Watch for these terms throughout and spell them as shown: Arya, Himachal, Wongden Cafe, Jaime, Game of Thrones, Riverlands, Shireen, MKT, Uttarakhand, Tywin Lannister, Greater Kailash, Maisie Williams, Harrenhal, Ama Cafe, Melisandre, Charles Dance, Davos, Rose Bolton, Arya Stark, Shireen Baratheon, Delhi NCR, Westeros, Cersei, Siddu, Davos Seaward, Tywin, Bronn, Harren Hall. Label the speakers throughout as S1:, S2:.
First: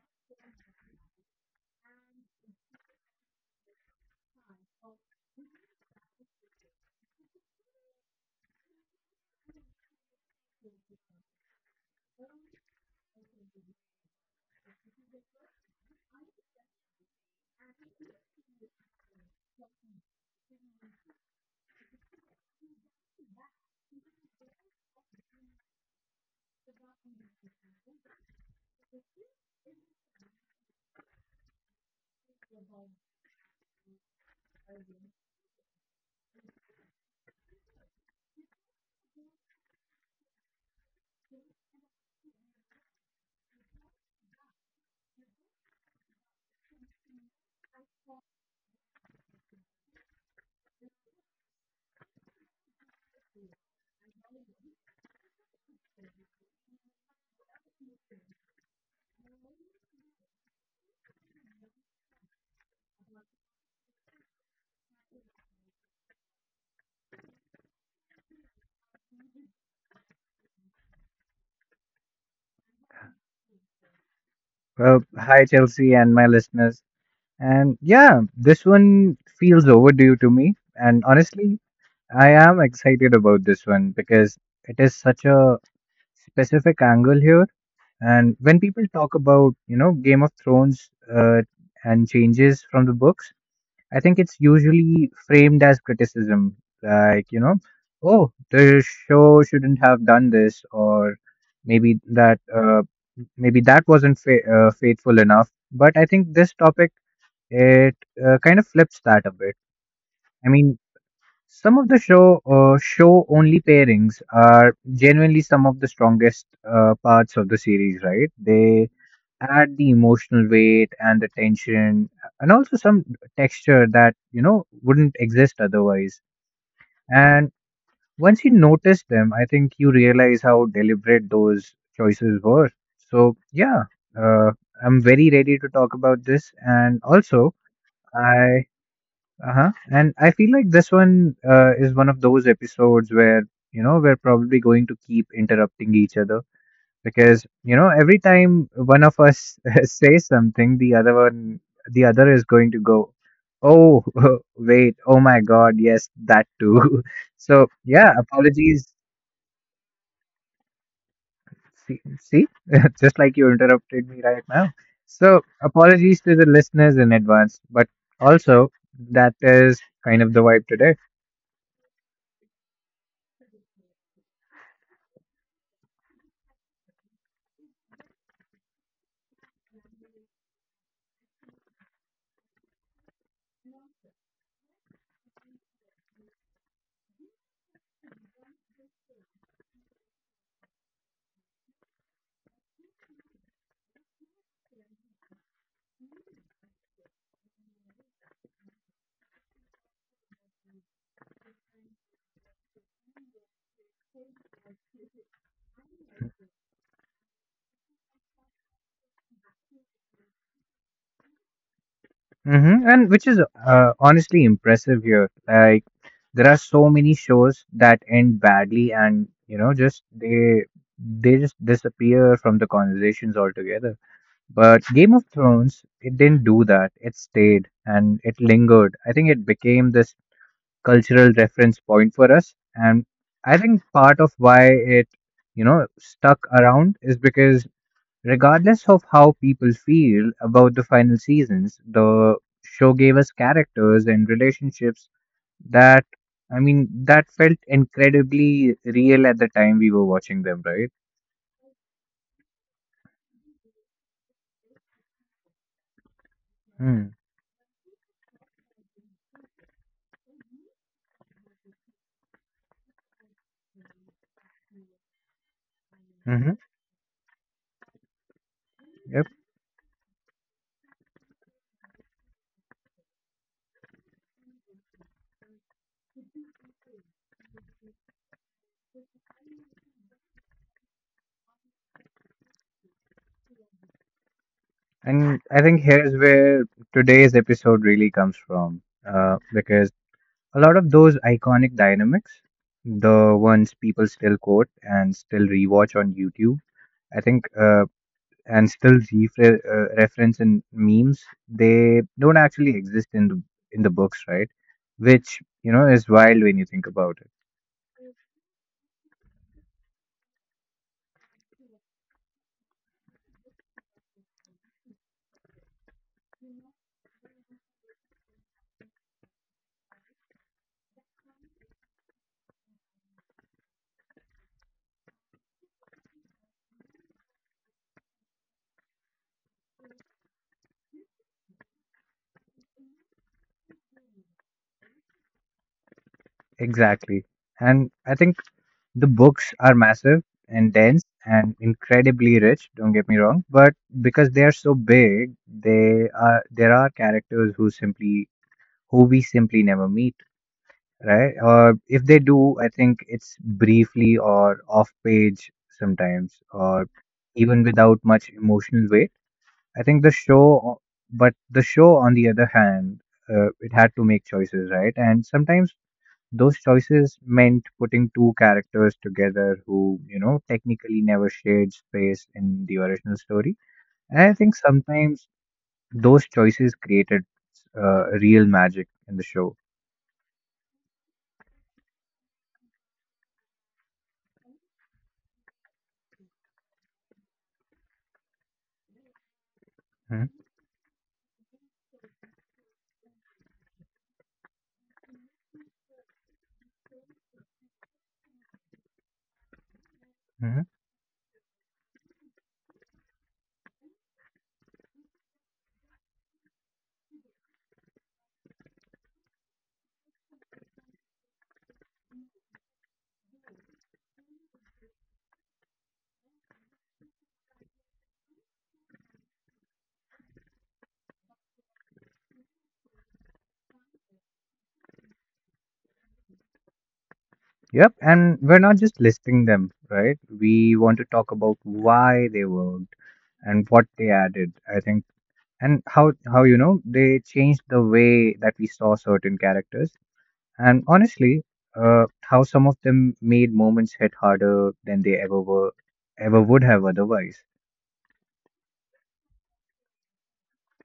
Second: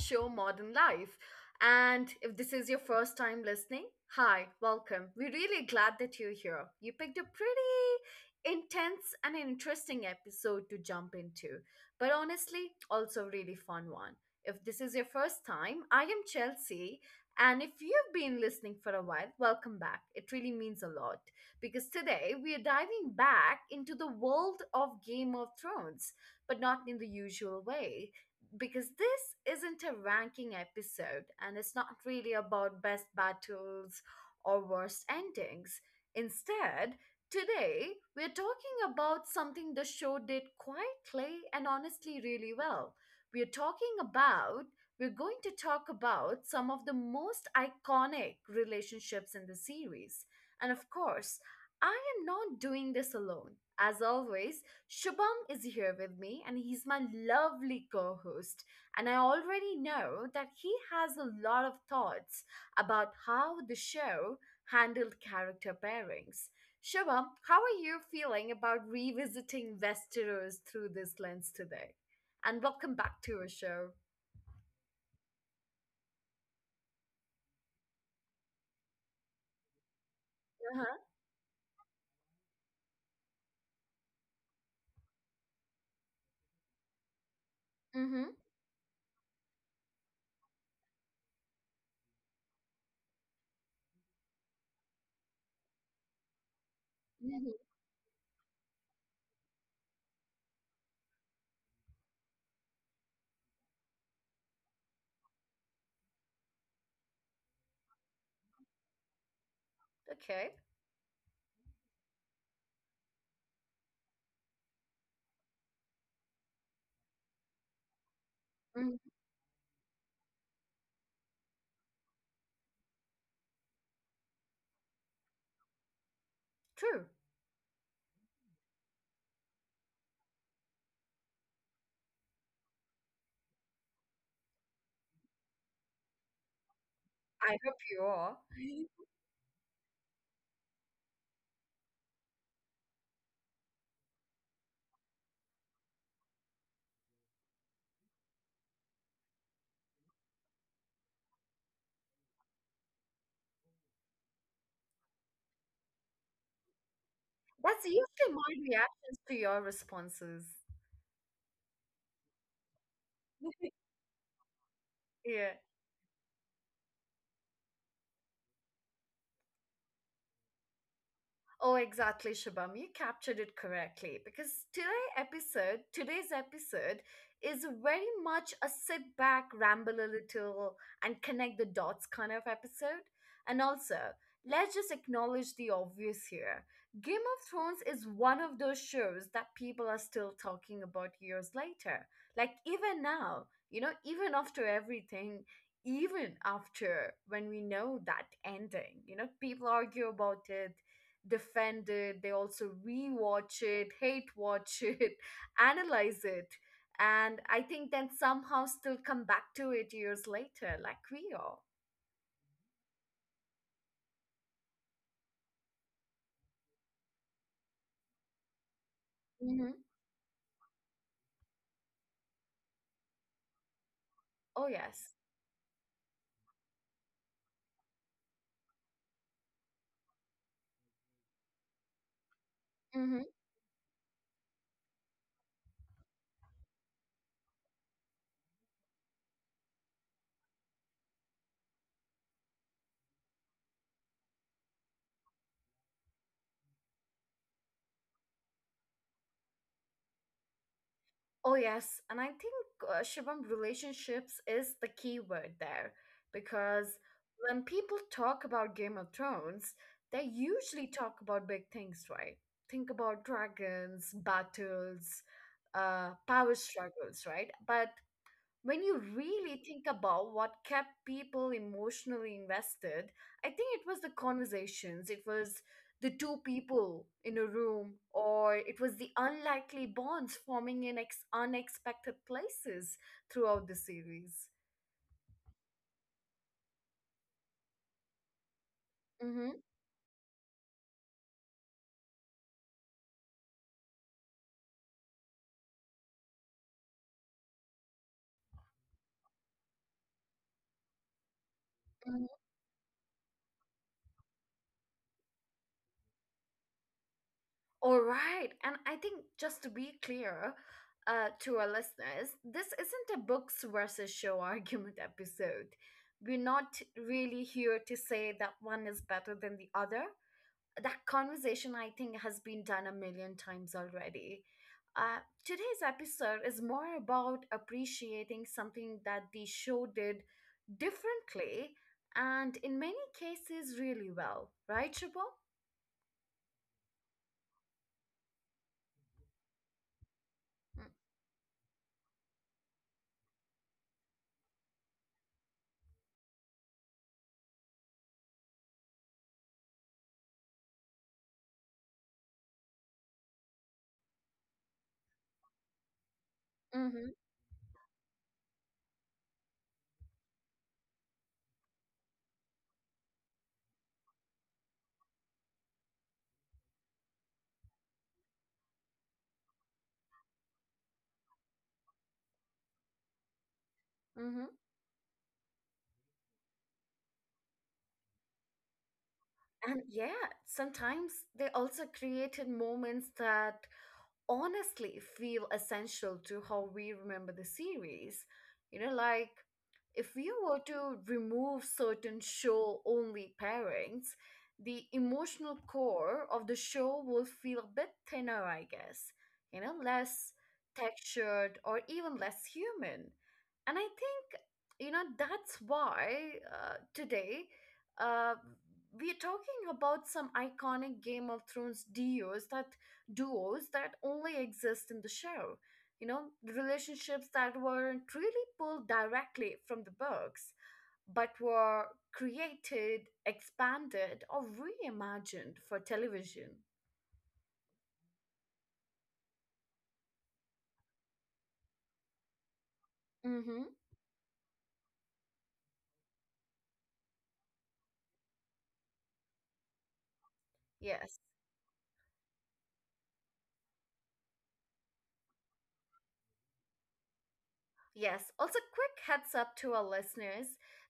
S1: show, Modern Life. And if this is your first time listening, hi, welcome. We're really glad that you're here. You picked a pretty intense and interesting episode to jump into, but honestly, also a really fun one. If this is your first time, I am Chelsea. And if you've been listening for a while, welcome back. It really means a lot because today we are diving back into the world of Game of Thrones but not in the usual way. Because this isn't a ranking episode, and it's not really about best battles or worst endings. Instead, today we're talking about something the show did quietly and honestly really well. We're talking about we're going to talk about some of the most iconic relationships in the series. And of course, I am not doing this alone. As always, Shubham is here with me, and he's my lovely co host. And I already know that he has a lot of thoughts about how the show handled character pairings. Shubham, how are you feeling about revisiting Westeros through this lens today? And welcome back to our show.
S2: Well, hi, Chelsea, and my listeners. And yeah, this one feels overdue to me.
S1: Uh-huh.
S2: And honestly, I am excited about this one because it is such a specific angle here.
S1: Mm-hmm.
S2: And when people talk about, you know, Game of Thrones uh, and changes from the books, I think it's usually framed as criticism, like, you
S1: Mm-hmm.
S2: know, oh, the show shouldn't have done this, or maybe that, uh, maybe that wasn't faithful enough. But I think this topic, it kind of flips that a bit. I
S1: Okay.
S2: mean, some of the show only pairings are genuinely some of the strongest parts of the series, right? They
S1: Mhm.
S2: add the emotional weight and the tension and also some texture that, you know, wouldn't exist otherwise.
S1: True.
S2: And once you notice them, I think you realize how deliberate those choices were. So yeah, uh, I'm very ready to talk about this. And
S1: I
S2: also
S1: hope you are.
S2: I uh-huh and I feel like this one is one of those episodes where, you know, we're probably going to keep interrupting each other, because, you know, every time one of us says something, the other is going to go, oh wait, oh my god, yes, that too. So
S1: That's
S2: yeah,
S1: usually my
S2: apologies.
S1: reactions to your responses.
S2: See, see? Just like you interrupted me right now. So
S1: Yeah.
S2: apologies to the listeners in advance, but also, that is kind of the vibe today.
S1: Oh, exactly, Shabam. You captured it correctly because today's episode is very much a sit back, ramble a little, and connect the dots kind of episode. And also, let's just acknowledge the obvious here. Game of Thrones is one of those shows that people are still talking about years later. Like even now, you know, even after everything, even after when we know that ending, you know, people argue about it, defend it, they also rewatch it, hate watch it, analyze it, and I think then somehow still come back to it years later, like we are.
S2: Hmm. And which is honestly impressive here. Like, there are so many shows that end badly and, you
S1: Hmm.
S2: know, just they just disappear from the conversations altogether.
S1: Oh,
S2: But
S1: yes.
S2: Game of Thrones, it didn't do that. It stayed and it lingered. I think it became this cultural reference point for us. And
S1: Hmm.
S2: I think part of why it stuck around is because, regardless of how people feel about the final seasons, the show gave us characters and relationships that, I mean, that felt incredibly real at the time we were watching them, right?
S1: Oh, yes. And I think, Shubham, relationships is the key word there because
S2: Hmm.
S1: when people talk about Game of Thrones, they usually talk about big things, right? Think about dragons, battles, power
S2: Mm-hmm.
S1: struggles, right? But when you
S2: Yep.
S1: really think about what kept people emotionally invested, I think it was the conversations. It was the two people in a room, or it was the unlikely bonds forming in unexpected places throughout the series.
S2: And I think here's where today's episode really comes from,
S1: Mm-hmm,
S2: because a lot of those iconic dynamics, the ones people still quote and still rewatch on YouTube, I think, and still reference in memes, they
S1: mm-hmm.
S2: don't actually exist in the books, right? Which, you know, is wild when you think about it.
S1: All right. And I think just to be clear, to our listeners, this isn't a books versus show argument episode. We're not really here to say that one is better than the other. That conversation, I think, has been done a million times already. uh, Today's episode is more about appreciating something that the show did differently, and in many cases really well, right Shubho?
S2: Exactly. And I think the books are massive and dense and incredibly rich, don't get me wrong, but because they are so big, they are there are characters who simply who we simply never meet, right? Or if they do, I think it's briefly or off page sometimes, or
S1: Mm-hmm,
S2: even without much emotional weight. I think the show but the show, on the other hand, it had to make choices, right? And sometimes those choices meant putting two characters together who, you know, technically never shared space in the original story. And I
S1: mm-hmm.
S2: think sometimes those choices created real magic in the show.
S1: And yeah, sometimes they also created moments that honestly feel essential to how we remember the series. You know, like if
S2: Mm-hmm.
S1: we were to remove certain show only pairings, the emotional core of the show will feel a bit thinner, I guess. You know, less
S2: Mm-hmm.
S1: textured or even less human. And I think, you know, that's why today uh, we're talking about some iconic Game of Thrones duos that only exist in the show. You know, relationships that weren't really pulled directly from the books, but were created, expanded, or reimagined for television.
S2: Yep, and we're not just listing them, right? We want to talk about why they worked
S1: Mm-hmm.
S2: and what they added, I think, and how, you know, they changed the way that we saw certain characters. And
S1: Yes.
S2: honestly, how some of them made moments hit harder than ever would have otherwise.
S1: Yes. Also, quick heads up to our listeners,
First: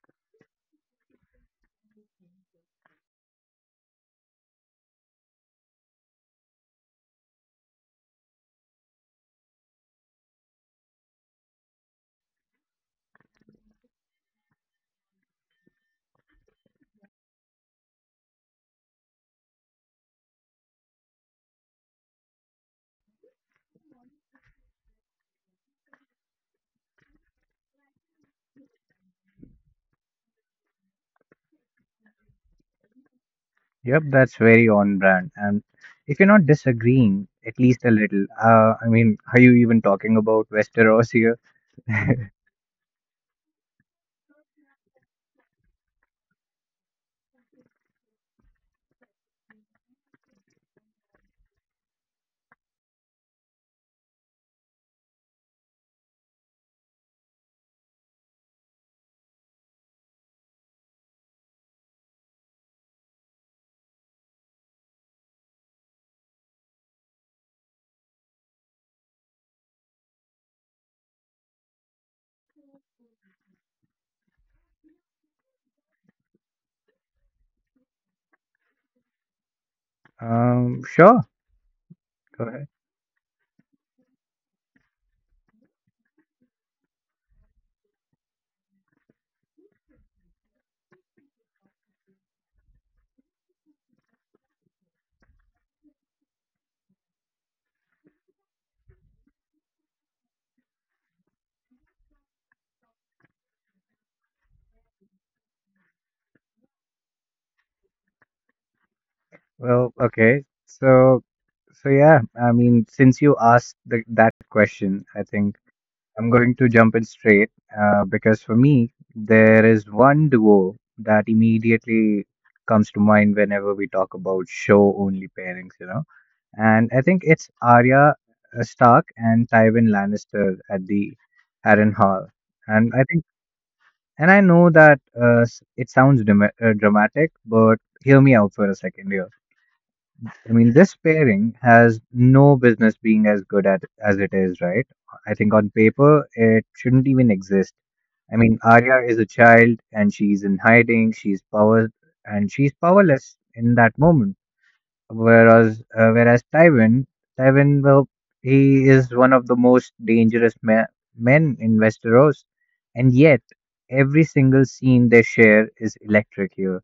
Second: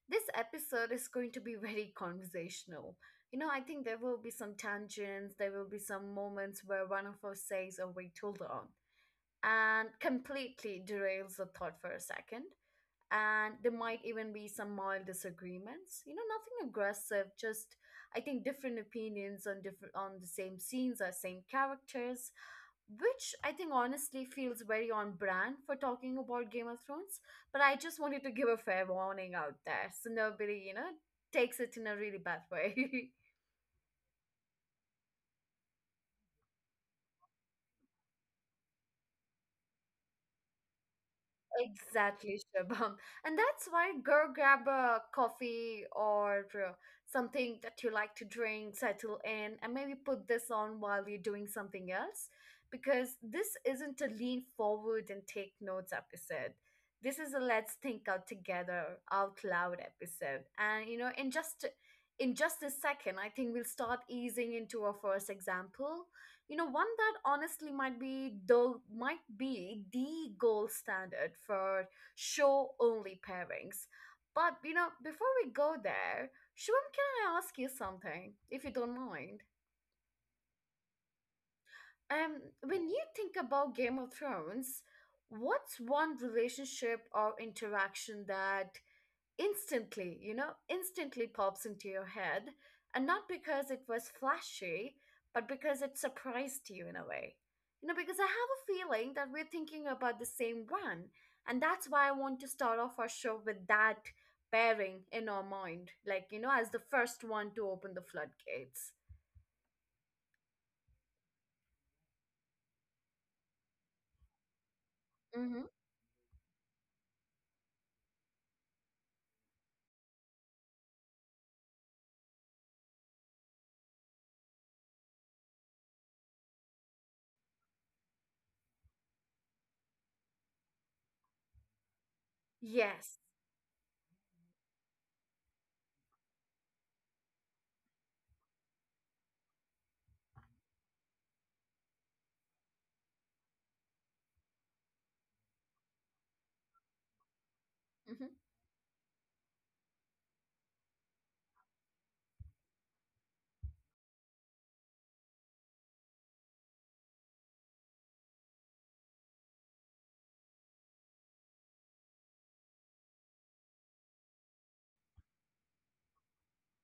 S1: this episode is going to be very conversational. You know, I think there will be some tangents, there will be some moments where one of us says, "Oh, wait, hold on," and completely derails the thought for a second. And there might even be some mild disagreements. You know, nothing aggressive, just I think different opinions on different on the same scenes or same characters, which I think honestly feels very on brand for talking about Game of Thrones. But I just wanted to give a fair warning out there so nobody, you know, takes it in a really bad way.
S2: Yep, that's very on brand. And if you're not disagreeing, at least a little, I mean, are you even talking about Westeros here?
S1: Exactly, Shubham. And that's why go grab a coffee or something that you like to drink, settle in, and maybe put this on while you're doing something else. Because this isn't a lean forward and take notes episode. This is a let's think out together, out loud episode. And you know, in just a second, I think we'll start easing into our first example, you know, one that honestly might be the gold standard for show only pairings. But you know, before we go there, Shivam, can I ask you something, if you don't mind?
S2: Sure,
S1: Um,
S2: go ahead.
S1: when you think about Game of Thrones, what's one relationship or interaction that instantly, you know, instantly pops into your head? And not because it was flashy, but because it surprised you in a way. You know, because I have a feeling that we're thinking about the same one. And that's why I want to start off our show with that pairing in our mind. Like, you know, as the first one to open the floodgates.
S2: Well, okay. So, so yeah, I mean, since you asked that question, I think
S1: Mm-hmm.
S2: I'm going to jump in straight, because for me, there is one duo that immediately comes to mind whenever we talk about show only pairings, you know. And I think it's Arya Stark and Tywin Lannister at the Harrenhal. And I
S1: Yes.
S2: think, and I know that it sounds dramatic, but hear me out for a second here. I mean, this pairing has no business being as good at as it is, right? I think on paper it shouldn't even exist.
S1: Mm-hmm.
S2: I mean, Arya is a child and she's in hiding. She's powerless in that moment. Whereas, Tywin, well, he is one of the most dangerous men in Westeros, and yet every single scene they share is electric here.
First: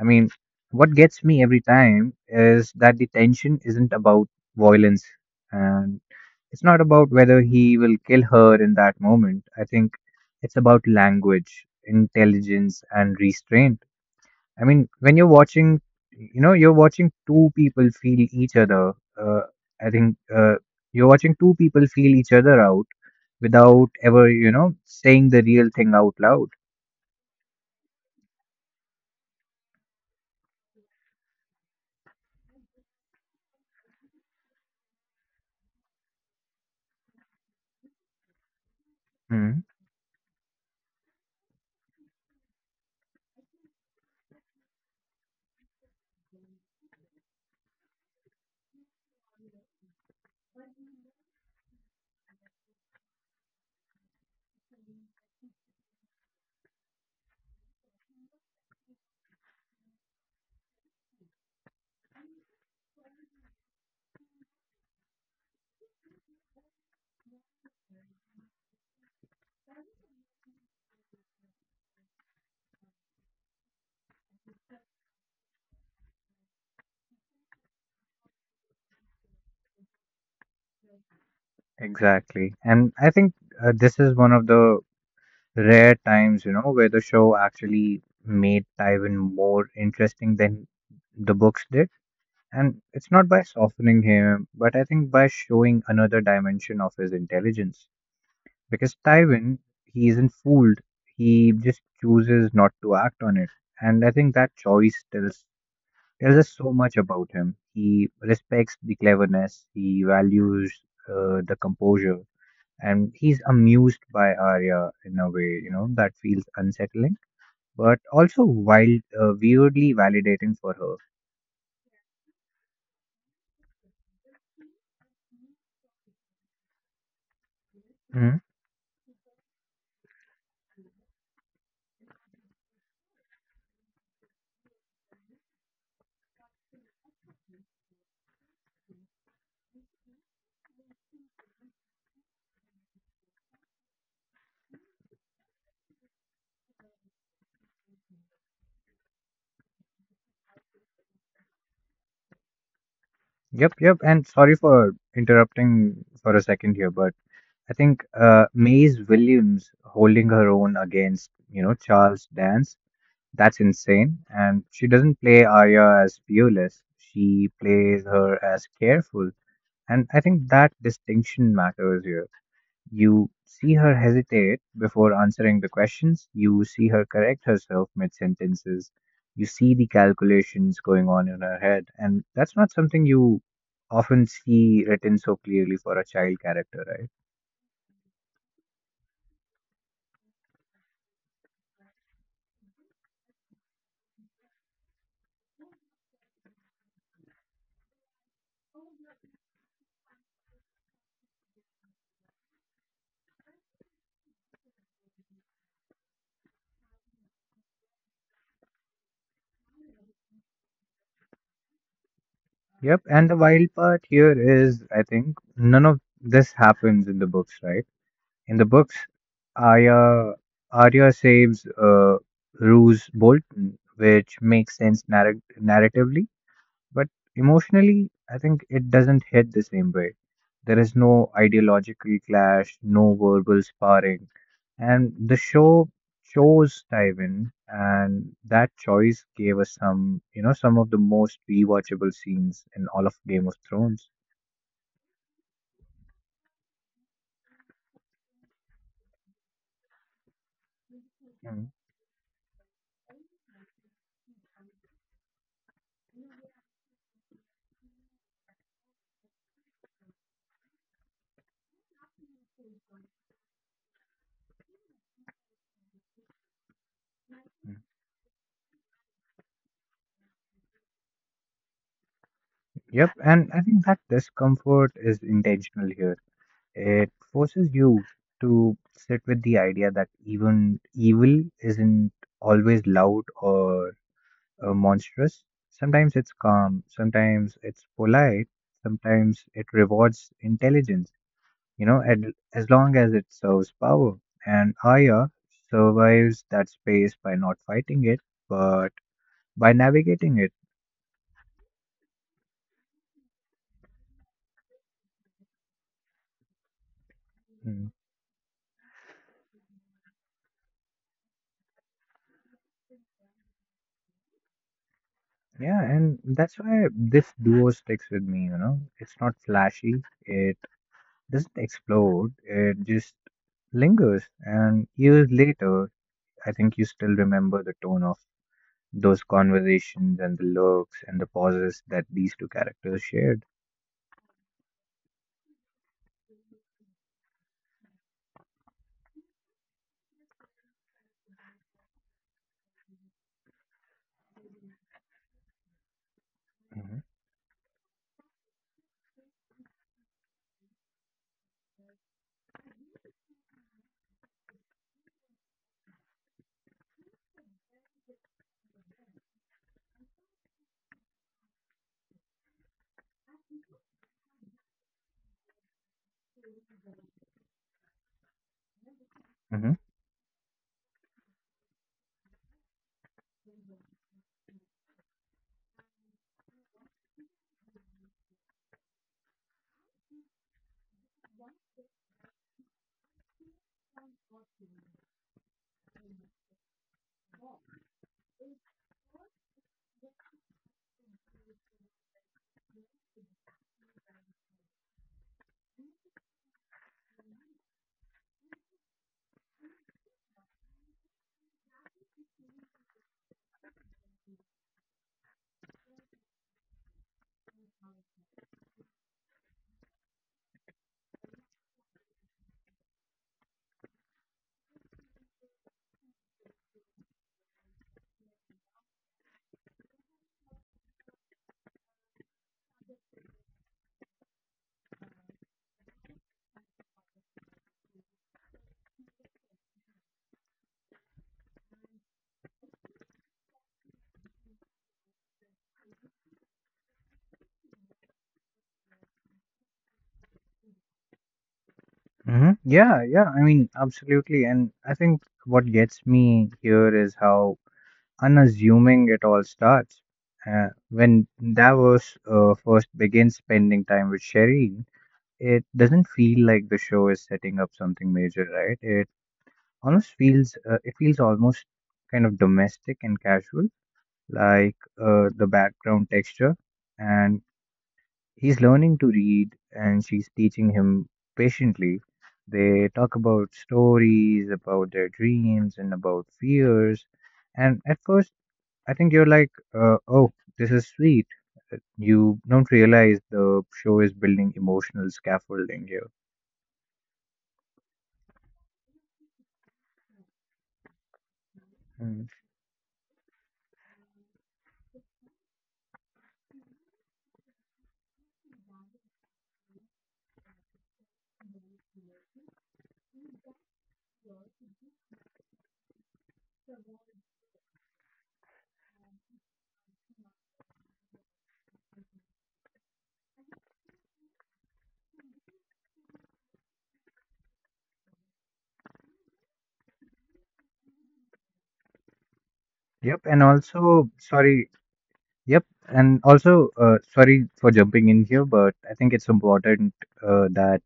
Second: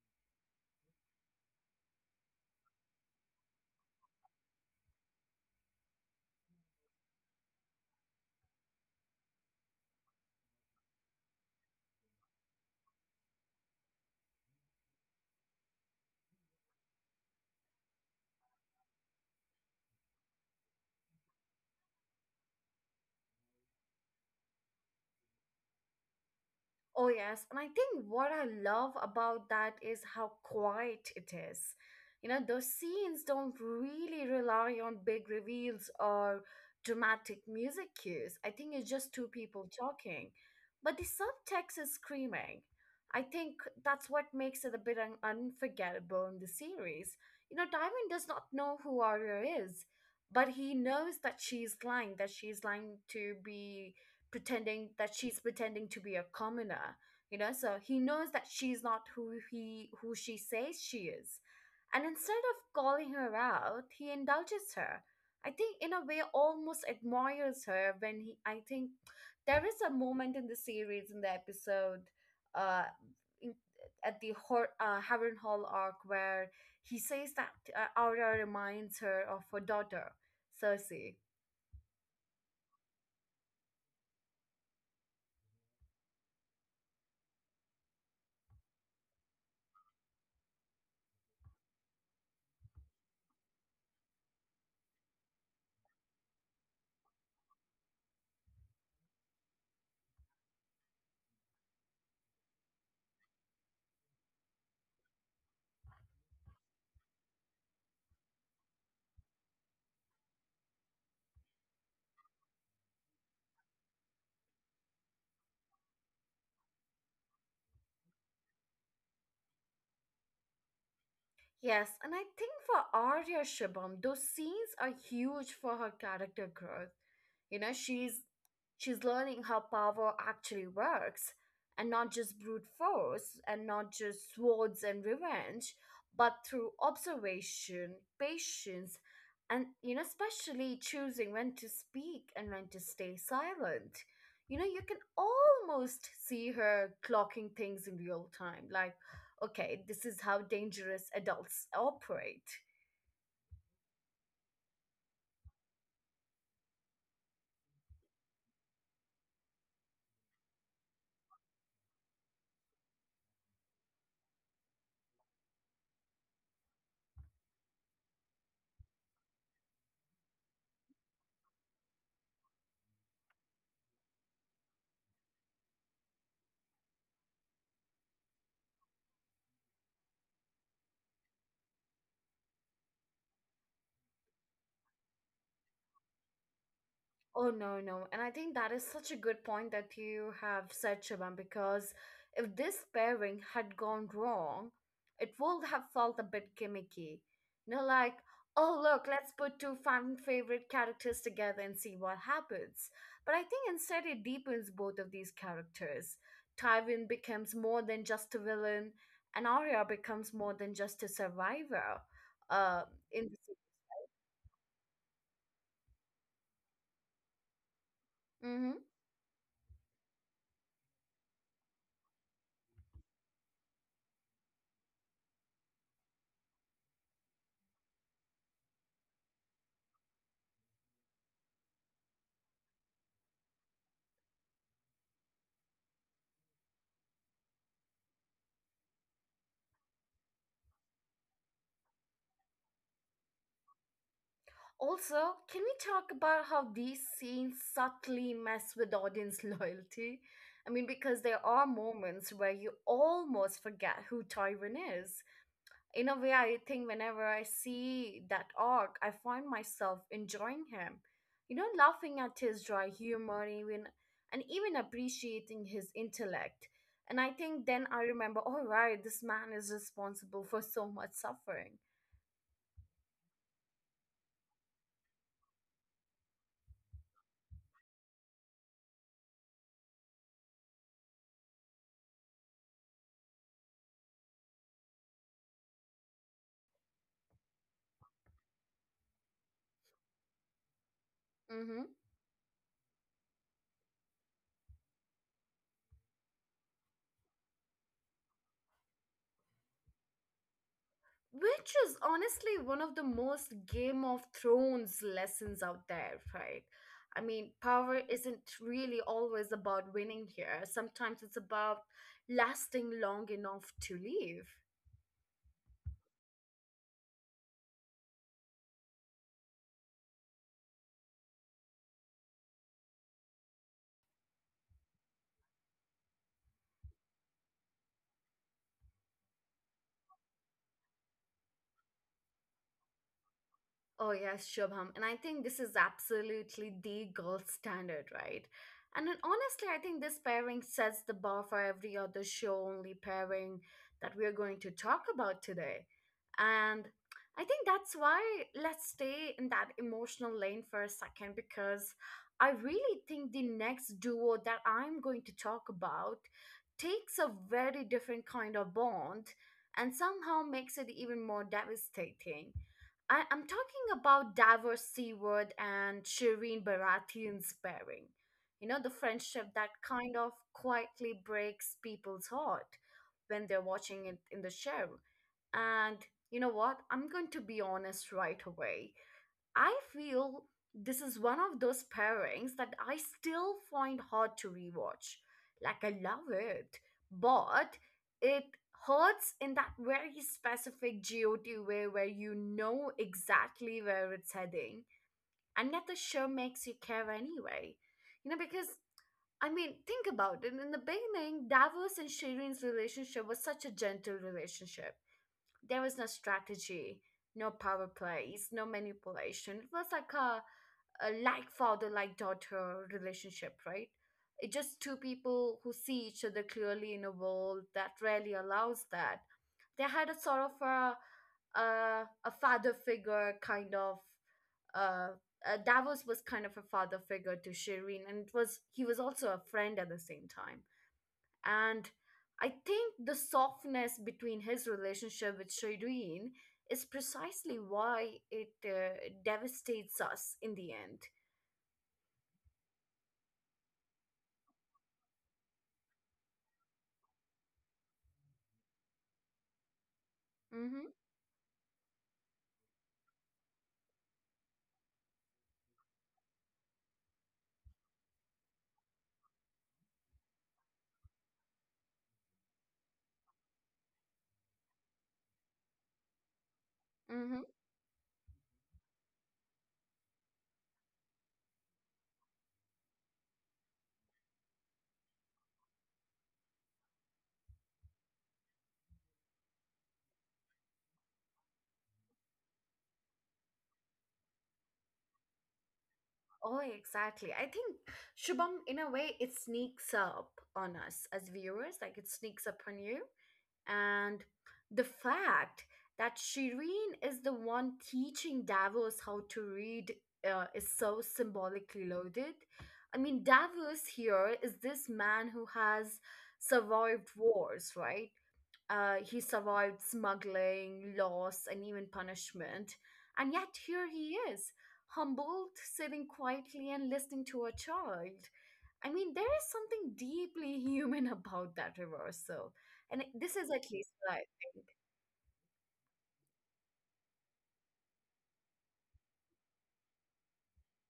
S2: I mean, what gets me every time is that the tension isn't about violence, and it's not about whether he will kill her in that moment. I think it's about language, intelligence, and restraint. I mean, when you're watching, you know, you're watching two people feel each other. Uh, I think You're watching two people feel each other out without ever, you know, saying the real thing out loud.
S1: Oh, yes. And I think what I love about that is how quiet it is. You know, those scenes don't really rely on big reveals or dramatic music cues. I think it's just two
S2: Mm,
S1: people talking, but the subtext is screaming. I think that's what makes it a bit unforgettable in the series. You know, Diamond does not know who Arya is, but he knows that she's lying to be pretending that she's pretending to be a commoner. You know, so he knows that she's not who she says she is, and instead of calling her out, he indulges her. I think in a way almost admires her when he, I think, there is a moment in the series in the episode, uh in, at the Harren Hall arc where he says that Aura reminds her of her daughter Cersei.
S2: exactly. And I think this is one of the rare times, you know, where the show actually made Tywin more interesting than the books did. And it's not by softening him, but I think by showing another dimension of his intelligence. Because Tywin, he isn't fooled. He just chooses not to act on it. And I think that choice tells us so much about him. He respects the cleverness, he values the composure, and he's amused by Arya in a way, you know, that feels unsettling but also wild, weirdly validating for her.
S1: Yes, and I think for Arya, Shibam, those scenes are huge for her character growth. You know,
S2: Mhm.
S1: she's learning how power actually works, and not just brute force, and not just swords and revenge, but through observation, patience, and you know, especially choosing when to speak and when to stay silent. You know, you can almost see her clocking things in real time, like okay, this is how dangerous adults operate.
S2: Yep. And sorry for interrupting for a second here, but I think Maze Williams holding her own against, you know, Charles Dance, that's insane. And she doesn't play Arya as fearless, she plays her as careful. And I think that distinction matters here. You see her hesitate before answering the questions. You see her correct herself mid sentences. You see the calculations going on in her head. And that's not something you often see written so clearly for a child character, right?
S1: Oh no, no. And I think that is such a good point that you have said, Shivam, because if this pairing had gone wrong, it would have felt a bit gimmicky. You know, like, oh look, let's put two fan favorite characters together and see what happens. But I think instead it deepens both of these characters. Tywin becomes more than just a villain, and Arya becomes more than just a survivor. Uh,
S2: Yep. And
S1: in
S2: the wild part here is, I think, none of this happens in the books, right? In the
S1: hmm
S2: books, Arya, Arya saves Rose Bolton, which makes sense narratively. But emotionally, I think it doesn't hit the same way. There is no ideological clash, no verbal sparring, and the show chose Tywin, and that choice gave us some, you know, some of the most rewatchable scenes in all of Game of Thrones.
S1: Also, can we talk about how these scenes subtly mess with audience loyalty? I mean, because there are
S2: Mm,
S1: moments where you almost forget who Tywin is. In a way, I think whenever I see that arc, I find myself enjoying him. You know, laughing at his dry humor, even, and even appreciating his intellect. And I think
S2: mm.
S1: then I remember, all right, this man is responsible for so much suffering.
S2: Yep, and I think that discomfort is intentional here. It forces you to sit with the idea that even evil isn't always loud or monstrous. Sometimes it's calm, sometimes it's polite, sometimes it rewards intelligence,
S1: Mm-hmm.
S2: you know, and as long as it serves power. And Arya survives that space by not fighting it, but by navigating it.
S1: Which is honestly one of the most Game of Thrones lessons out there, right? I mean,
S2: Mm.
S1: power isn't really always about winning here. Sometimes it's about lasting long enough to leave.
S2: Yeah, and that's why this duo sticks with me, you know. It's not flashy, it doesn't explode, it just lingers. And years later, I think you still remember the tone of those conversations and the looks and the pauses that these two characters shared.
S1: Oh, yes, Shubham. And I think this is absolutely the gold standard, right? And then honestly, I think this pairing sets the bar for every other show only pairing that we're going to talk about today. And
S2: hmm
S1: I think that's why let's stay in that emotional lane for a second because I really think the next duo that I'm going to talk about takes a very different kind of bond and somehow makes it even more devastating. I'm talking about Davor Seaward and Shireen Baratheon's pairing. You know, the friendship that
S2: hmm
S1: kind of quietly breaks people's heart when they're watching it in the show. And you know what? I'm going to be honest right away. I feel this is one of those pairings that I still find hard to rewatch. Like, I love it, but it hurts in that very specific GOT way where you know exactly where it's heading, and yet the show makes you care anyway. You know, because I mean, think about it. In the beginning, Davos and Shireen's relationship was such a gentle relationship. There was no strategy, no power plays, no manipulation. It was like a like father like daughter relationship, right? It's just two people who see each other clearly in a world that rarely allows that. They had a sort of a father figure kind of uh, Davos was kind of a father figure to Shireen, and it was he was also a friend at the same time. And I think the softness between his relationship with Shireen is precisely why it devastates us in the end.
S2: yeah. I mean, absolutely. And I think what gets me here is how unassuming it all starts.
S1: Mm-hmm.
S2: When Davos first begins spending time with Shireen, it doesn't feel like the show is setting up something major, right? It almost feels it feels almost kind of domestic and casual, like the background texture.
S1: Mm-hmm.
S2: And he's learning to read and she's teaching him patiently. They talk about stories, about their dreams, and about fears. And at first, I think you're like, oh, this is sweet. You don't realize the show is building emotional scaffolding here.
S1: Oh, exactly. I think Shubham, in a way, it sneaks up on us as viewers, like it
S2: Mm.
S1: sneaks up on you. And the fact that Shireen is the one teaching Davos how to read is so symbolically loaded. I mean, Davos here is this man who has survived wars, right? He survived smuggling, loss, and even punishment. And yet here he is, humbled, sitting quietly and listening to a child. I mean, there is something deeply human about that reversal. And
S2: Yep,
S1: this
S2: and
S1: is at least
S2: also, sorry, yep, and also, sorry for jumping in here, but I think it's important that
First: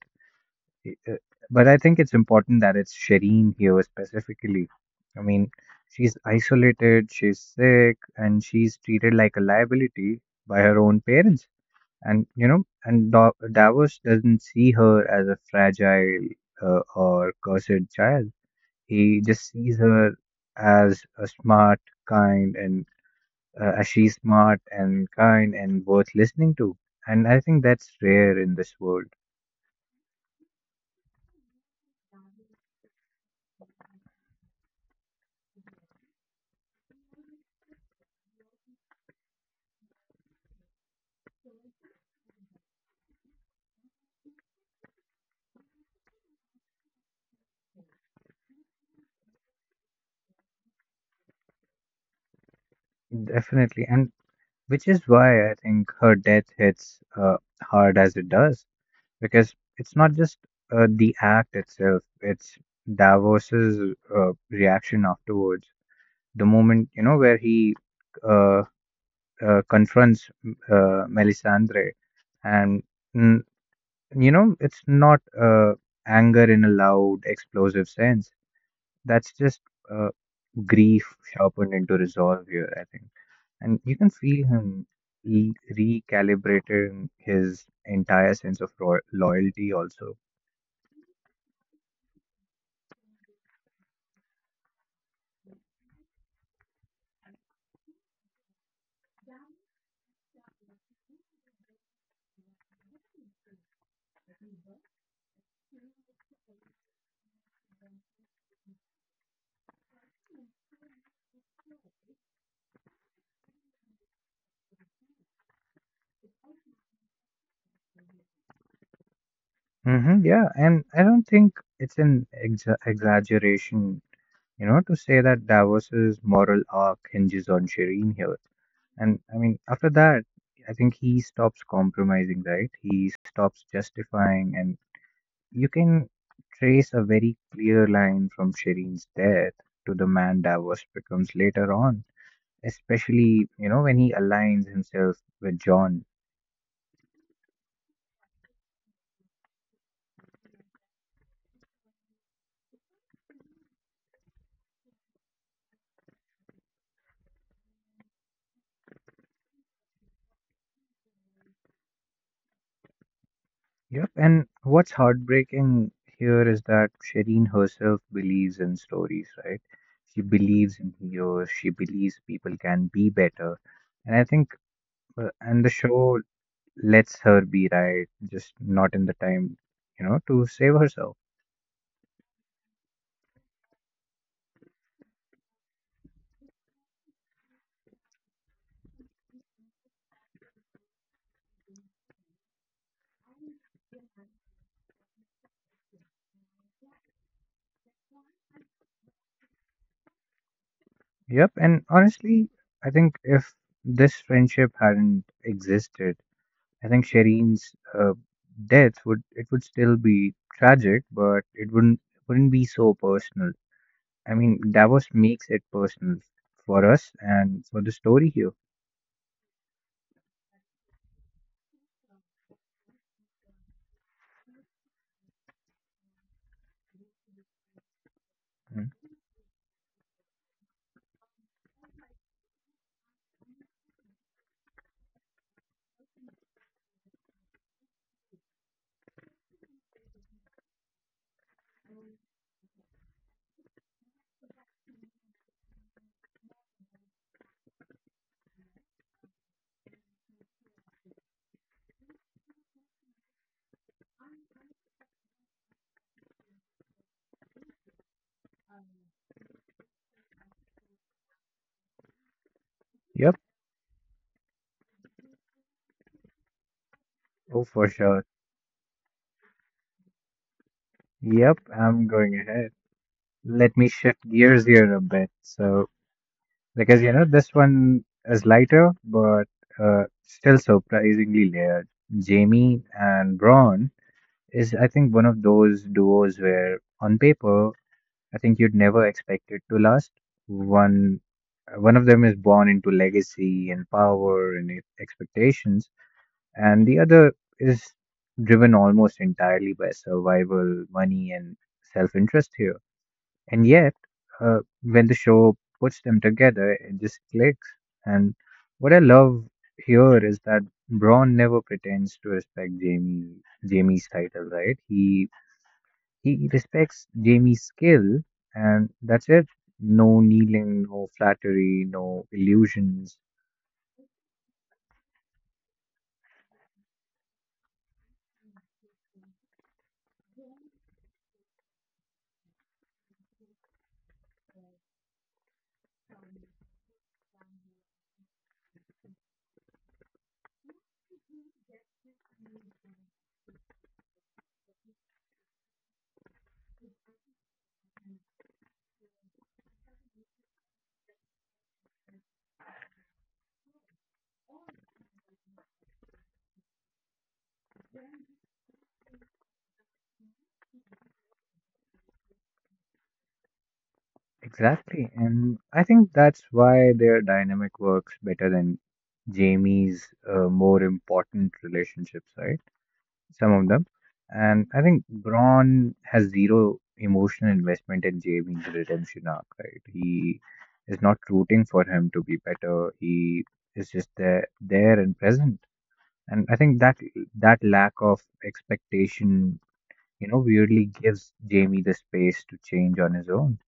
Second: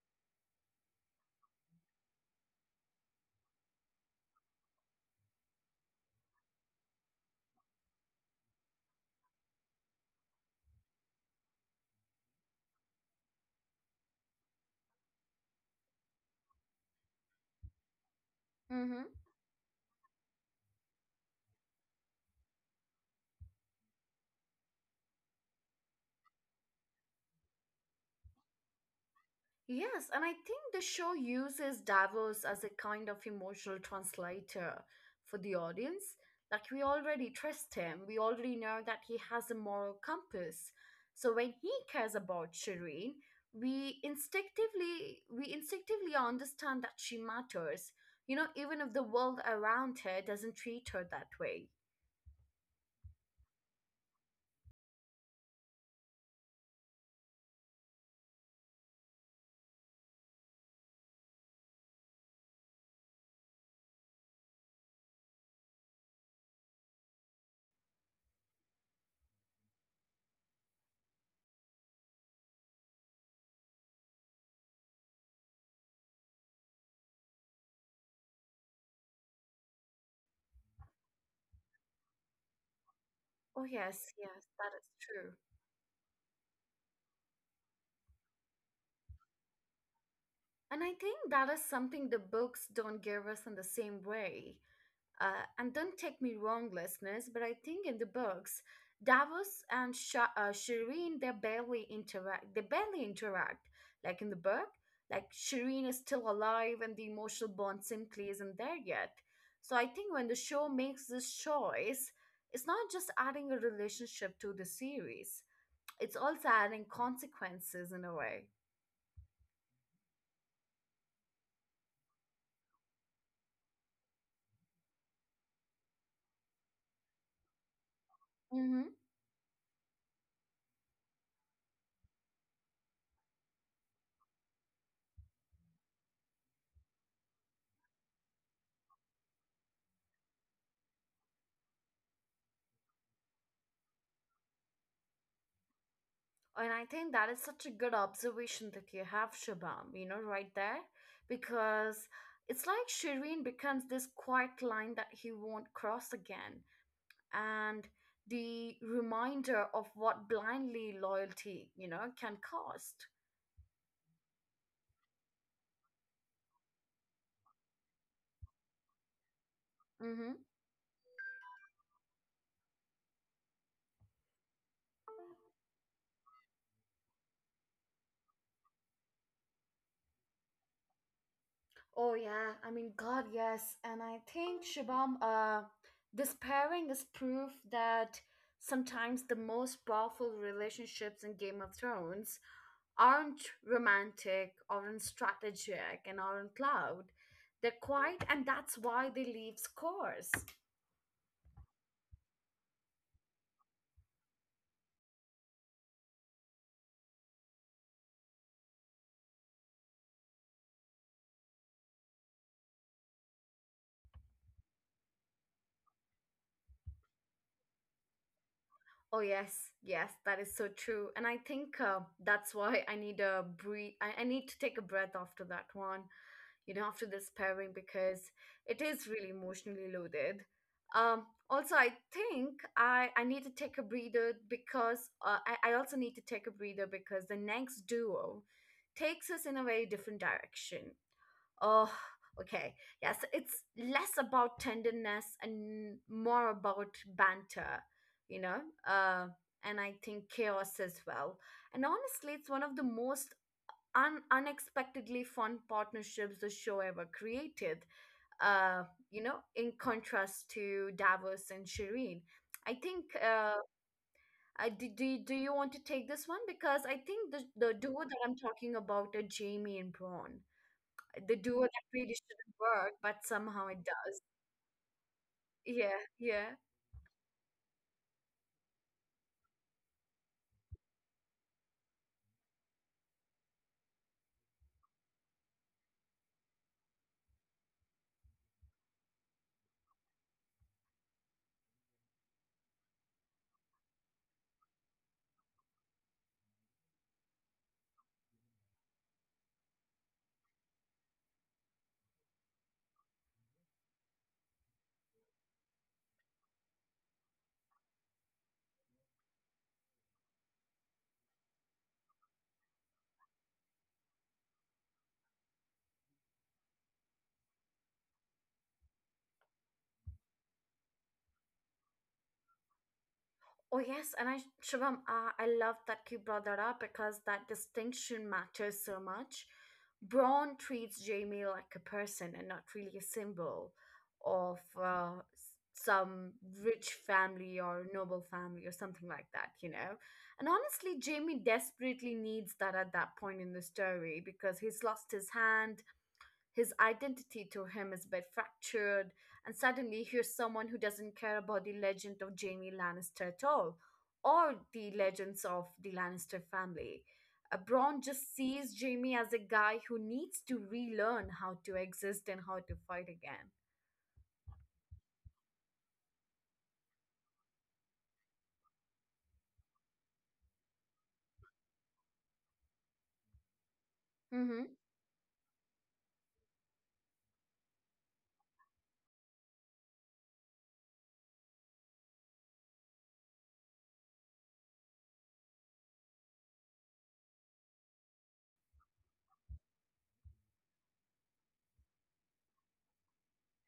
S2: uh, but I think it's important that it's Shireen here specifically. I mean, she's isolated, she's sick, and she's treated like a liability by her own parents. And you know, and Davos doesn't see her as a fragile or cursed child.
S1: right.
S2: He just sees her as a smart, kind, and as she's smart and kind and worth listening to. And I think that's rare in this world.
S1: Yes, and I think the show uses Davos as a kind of emotional translator for the audience. Like, we already trust him, we already know that he has a moral compass. So when he cares about Shireen, we instinctively understand that she matters, you know, even if the world around her doesn't treat her that way.
S2: Definitely. And Which is why I think her death hits hard as it does, because it's not just the act itself, it's Davos's reaction afterwards. The moment, you know, where he uh, confronts Melisandre, and, mm, you know, it's not anger in a loud, explosive sense. That's just uh, grief sharpened into resolve here, I think.
S1: Oh
S2: And you can
S1: yes,
S2: feel
S1: yes, that
S2: him
S1: is true.
S2: he recalibrating his entire sense of loyalty also.
S1: And I think that is something the books don't give us in the same way. Uh, and don't take me wrong, listeners, but I think in the books, Davos and Shireen they barely interact. They barely interact. Like in the book, like Shireen is still alive, and the emotional bond simply isn't there yet. So I think when the show makes this choice, it's not just adding a relationship to the series; it's also adding consequences in a way.
S2: Hmm. Yeah, and I don't think it's an exaggeration, you know, to say that Davos's moral arc hinges on Shireen here. And I mean, after that, I think he stops compromising, right? He stops justifying, and you can trace a very clear line from Shireen's death to the man Davos becomes later on, especially, you know, when he aligns himself with John.
S1: And I think that is such a good observation that you have, Shabam, you know, right there, because it's like Shireen becomes this quiet line that he won't cross again. And the reminder of what blindly loyalty, you know, can cost.
S2: Yep, and what's heartbreaking here is that Shireen herself believes in stories, right? She
S1: Mm-hmm.
S2: believes in heroes. She believes people can be better, and I think and the show lets her be right, just not in the time, you know, to save herself.
S1: Oh yeah, I mean God, yes. And I think Shabam, this pairing is proof that sometimes the most powerful relationships in Game of Thrones aren't romantic, aren't strategic, and aren't loud. They're quiet, and that's why they leave scores.
S2: Yep, and honestly, I think if this friendship hadn't existed I think Shireen's uh, death would still be tragic, but it wouldn't be so personal. I mean, Davos makes it personal for us and for the story here.
S1: Oh yes, yes, that is so true. And I think that's why I need a breathe. I need to take a breath after that one. You know, after this pairing because it
S2: Mm.
S1: is really emotionally loaded. Um, Also, I think I need to take a breather because I also need to take a breather because the next duo takes us in a very different direction. Oh, okay. Yes, it's less about tenderness and more about banter, you know, uh, and I think chaos as well. And honestly, it's one of the most unexpectedly fun partnerships the show ever created. Uh, you know, in contrast to Davos and Shireen, I think.
S2: Yep.
S1: Do you want to take this one because I think the
S2: Oh,
S1: the
S2: for
S1: duo that
S2: sure.
S1: I'm talking about are Jamie and Braun, the
S2: Yep.
S1: duo that
S2: I'm
S1: really
S2: going
S1: shouldn't
S2: ahead.
S1: work, but somehow
S2: Let
S1: it
S2: me
S1: does.
S2: shift gears here a bit. So,
S1: Yeah, yeah.
S2: because you know, this one is lighter, but still surprisingly layered. Jamie and Braun is, I think, one of those duos where on paper I think you'd never expect it to last. One one of them is born into legacy and power and expectations, and the other is driven almost entirely by survival, money, and self-interest here. And yet, when the show puts them together, it just clicks. And what I love here is that Braun never pretends to respect Jamie's title, right? He respects Jamie's skill, and that's it. No kneeling, no flattery, no illusions.
S1: Oh, yes. And I, Shivam, I love that you brought that up because that distinction matters so much. Braun treats Jamie like a person and not really a symbol of some rich family or noble family or something like that, you know? And honestly, Jamie desperately needs that at that point in the story because he's lost his hand, his identity to him is a bit fractured, and suddenly here's someone who doesn't care about the legend of Jaime Lannister at all, or the legends of the Lannister family. Bronn just sees Jaime as a guy who needs to relearn how to exist and how to fight again.
S2: Exactly. And I think that's why their dynamic works better than Jamie's more important relationships, right? Some of them. And
S1: Mm-hmm.
S2: I think Braun has zero emotional investment in Jamie's redemption arc, right? He is not rooting for him to be better. He is just there and present. And I think that that lack of expectation, you know, weirdly gives Jamie the space to change on his own.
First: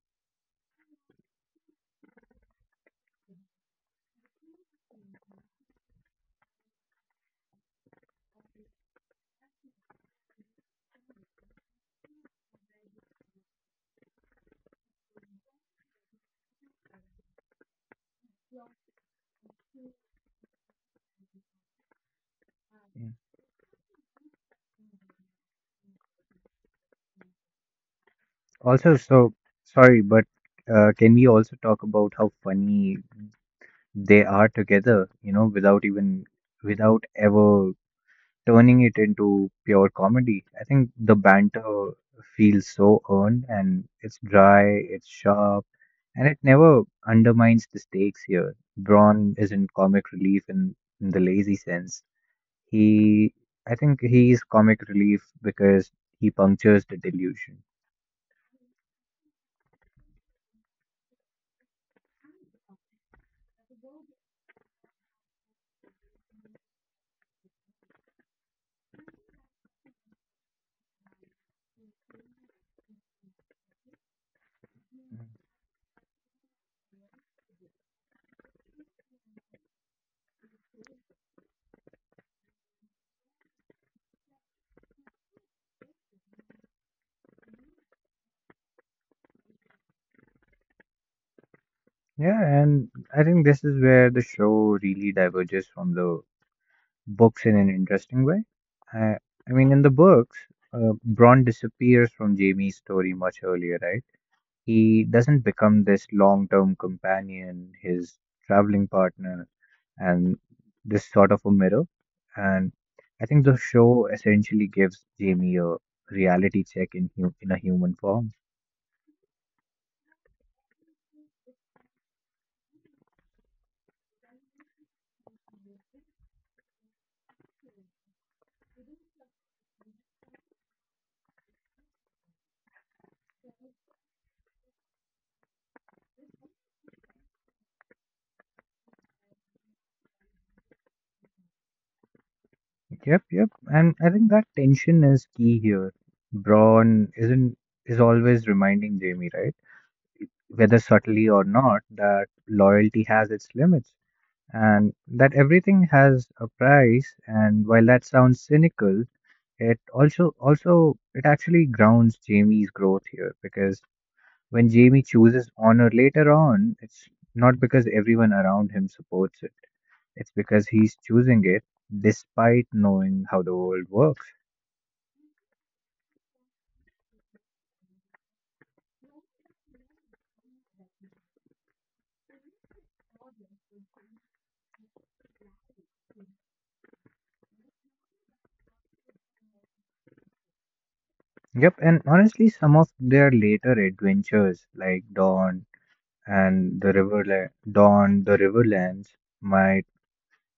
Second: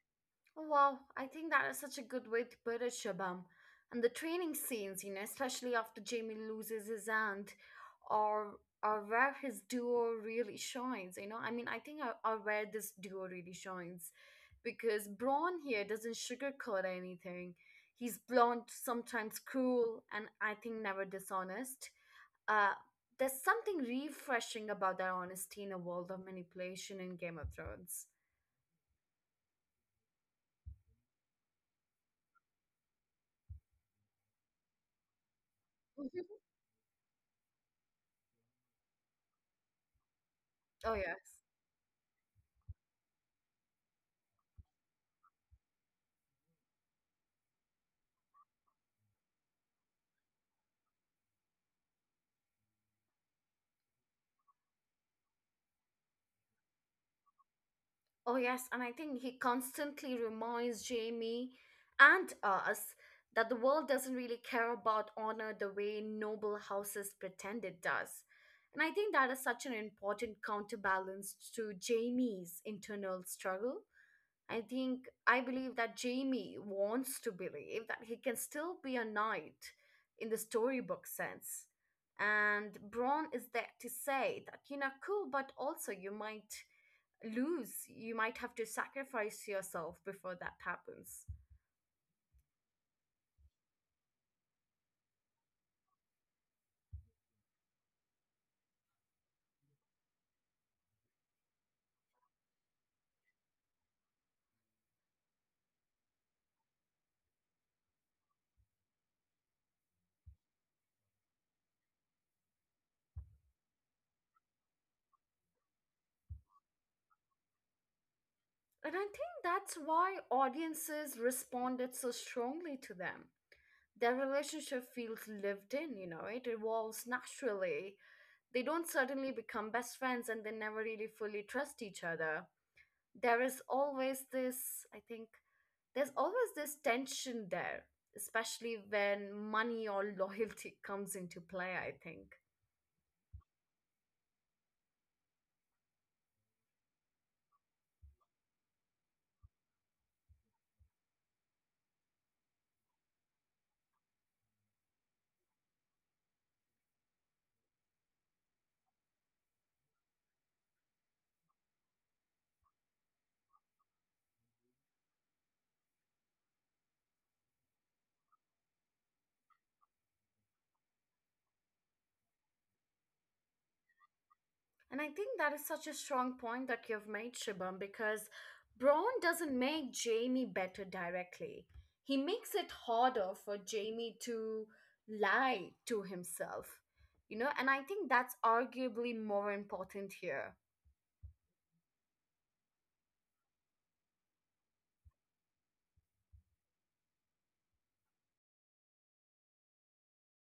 S1: Oh, wow, I think that is such a good way to put it, Shabam. And the training scenes, you know, especially after Jamie loses his aunt, are are where his duo really shines. You know, I mean, I think are where this duo really shines, because Braun here doesn't sugarcoat anything. He's blunt, sometimes cruel, and I think never dishonest. Uh,
S2: Mm.
S1: there's something refreshing about that honesty in a world of manipulation in Game of Thrones.
S2: Also, so sorry, but can we also talk about how funny they are together, you know, without ever turning it into pure comedy. I think
S1: Oh
S2: the
S1: yes.
S2: banter feels so earned and it's dry, it's sharp, and it never undermines the stakes here. Braun isn't comic relief in the lazy sense. He, I think he is comic relief because he punctures the delusion.
S1: Oh, yes, and I think he constantly reminds Jamie and us that the world doesn't really care about honor the way noble houses pretend it does. And I think that is such an important counterbalance to Jamie's internal struggle. I think I believe that Jamie wants to believe that he can still be a knight in the storybook sense. And Braun is there to say that, you know, cool, but also you might lose. You might have to sacrifice yourself before that happens.
S2: Yeah, and I think this is where the show really diverges from the books in an interesting way. I, I mean, in the books, Bron disappears from Jamie's story much earlier, right? He doesn't become this long term companion, his traveling partner, and this sort of a mirror. And I think the show essentially gives Jamie a reality check in, in a human form.
S1: And I think that's why audiences responded so strongly to them. Their relationship feels lived in, you know, it evolves naturally, they don't suddenly become best friends and they never really fully trust each other. There is always this, I think, there's always this tension there, especially when money or loyalty comes into play, I think.
S2: Yep. And I think that tension is key here. Braun isn't is always reminding Jamie, right? Whether subtly or not, that loyalty has its limits and that everything has a price. And while that sounds cynical, it also also it actually grounds Jamie's growth here because when Jamie chooses honor later on, it's not because everyone around him supports it. It's because he's choosing it despite knowing how the world works.
S1: And I think that is such a strong point that you've made, Shibam, because Braun doesn't make Jamie better directly. He makes it harder for Jamie to lie to himself, you know, and I think that's arguably more important here.
S2: Yep, and honestly, some of their later adventures, like Dawn and the river Dawn, the Riverlands might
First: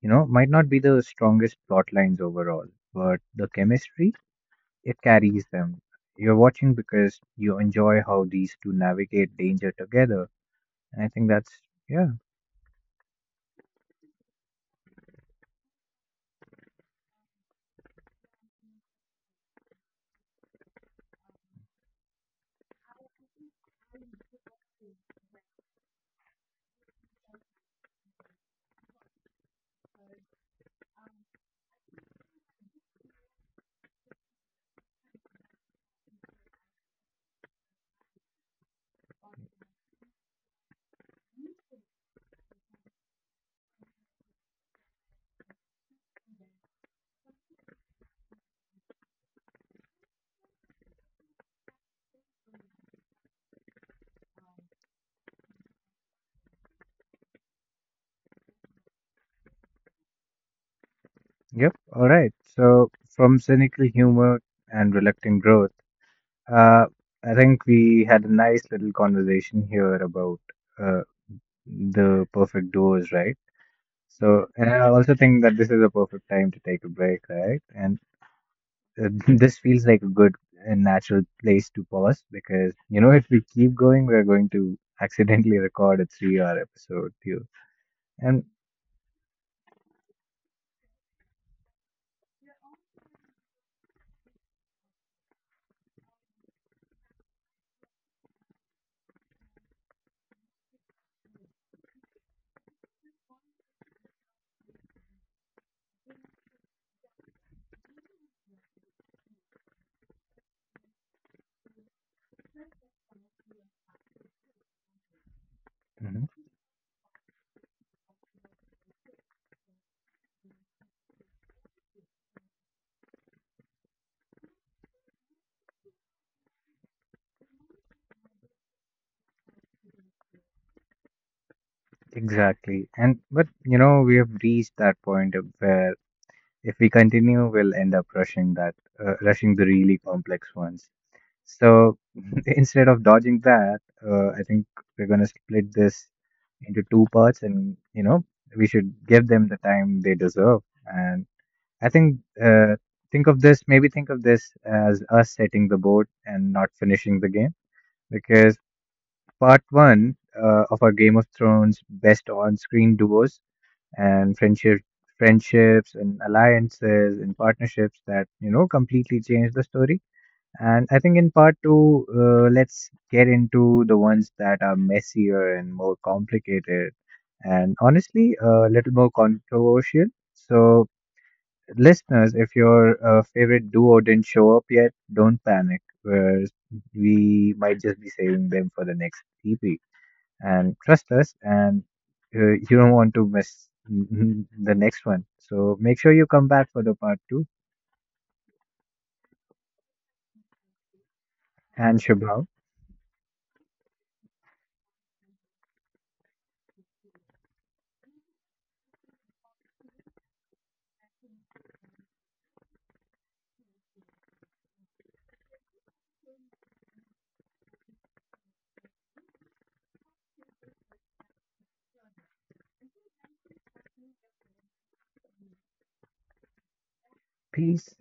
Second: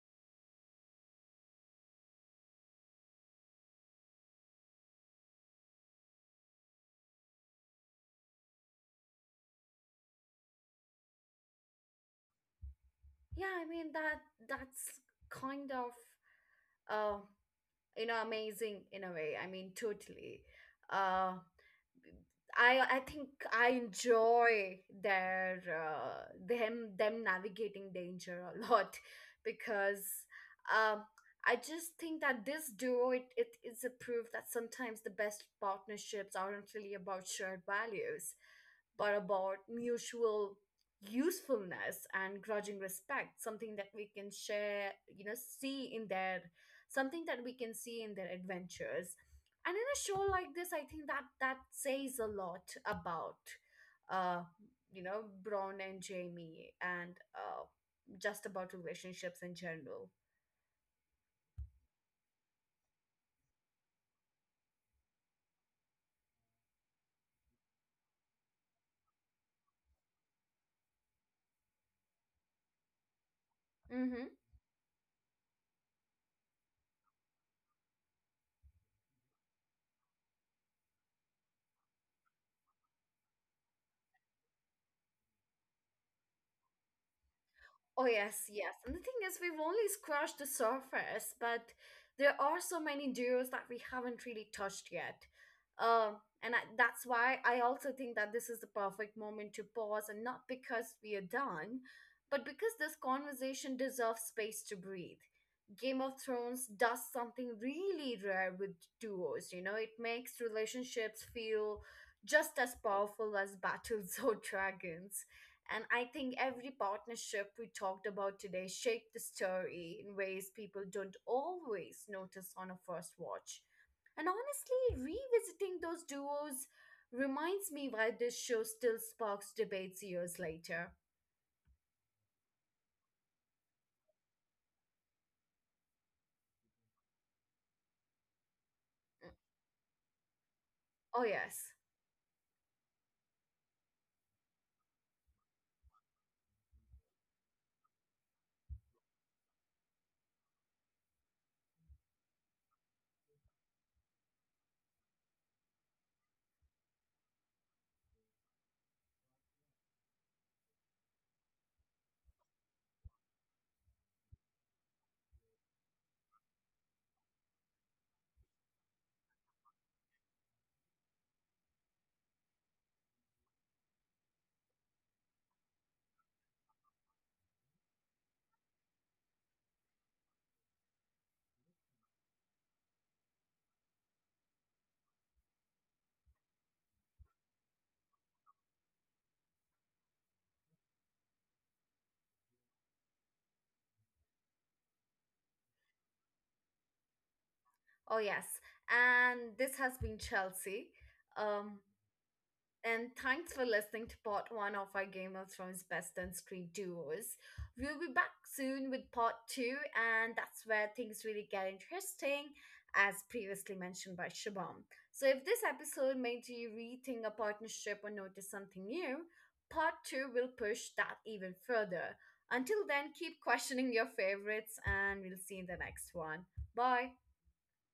S2: you know might not be the strongest plot lines overall, but the chemistry it carries them. You're watching because you enjoy how these two navigate danger together, and I think that's yeah,
S1: Yeah, I mean that's kind of uh you know amazing in a way. I mean totally. uh I think I enjoy their them navigating danger a lot because um, I just think that this duo, it is a proof that sometimes the best partnerships aren't really about shared values but about mutual usefulness and grudging respect, something that we can share you know see in their something that we can see in their adventures. And in a show like this, I think that that says a lot about uh you know Braun and Jamie, and just about relationships in general.
S2: yep, all right. So from cynical humor and reluctant growth, uh, I think we had a nice little conversation here about uh, the perfect duos, right? So, and I also think that this is a perfect time to take a break, right? And this feels like a good and natural place to pause because, you know, if we keep going, we're going to accidentally record a three-hour episode too.
S1: Oh,
S2: And
S1: yes, yes. And the thing is, we've only scratched the surface, but there are so many duos that we haven't really touched yet. Um, and I, that's why I also think that this is the perfect moment to pause, and not because we are done, but because this conversation deserves space to breathe. Game of Thrones does something really rare with duos, you know, it makes relationships feel just as powerful as battles or dragons. And I
S2: mhm,
S1: think every partnership we talked about today shaped the story in ways people don't always notice on a first watch. And honestly, revisiting those duos reminds me why this show still sparks debates years later.
S2: exactly. And but, you know, we have reached that point of where if we continue, we'll end up rushing that, rushing the really complex ones.
S1: Oh, yes.
S2: So instead of dodging that, I think we're gonna split this into two parts, and you know we should give them the time they deserve. And I uh, think of this, maybe think of this as us setting the board and not finishing the game, because part one of our Game of Thrones best on-screen duos and friendships and alliances and partnerships that you know completely changed the story. And I think in part two, let's get into the ones that are messier and more complicated, and honestly, a little more controversial. So, listeners, if your favorite duo didn't show up yet, don't panic. Whereas we might just be saving them for the next EP. And trust us, and you don't want to miss the next one. So, make sure you come back for the part two.
S1: Oh, yes. And this has been Chelsea. Um,
S2: And Shubham,
S1: And thanks for listening to part one of our Game of Thrones Best on Screen Duos. We'll be back soon with part two, and that's where things really get interesting, as previously mentioned by Shabam. So, if this episode made you rethink a partnership or notice something new, part two will push that even further. Until then, keep questioning your favorites, and we'll see you in the next one. Bye.
S2: peace.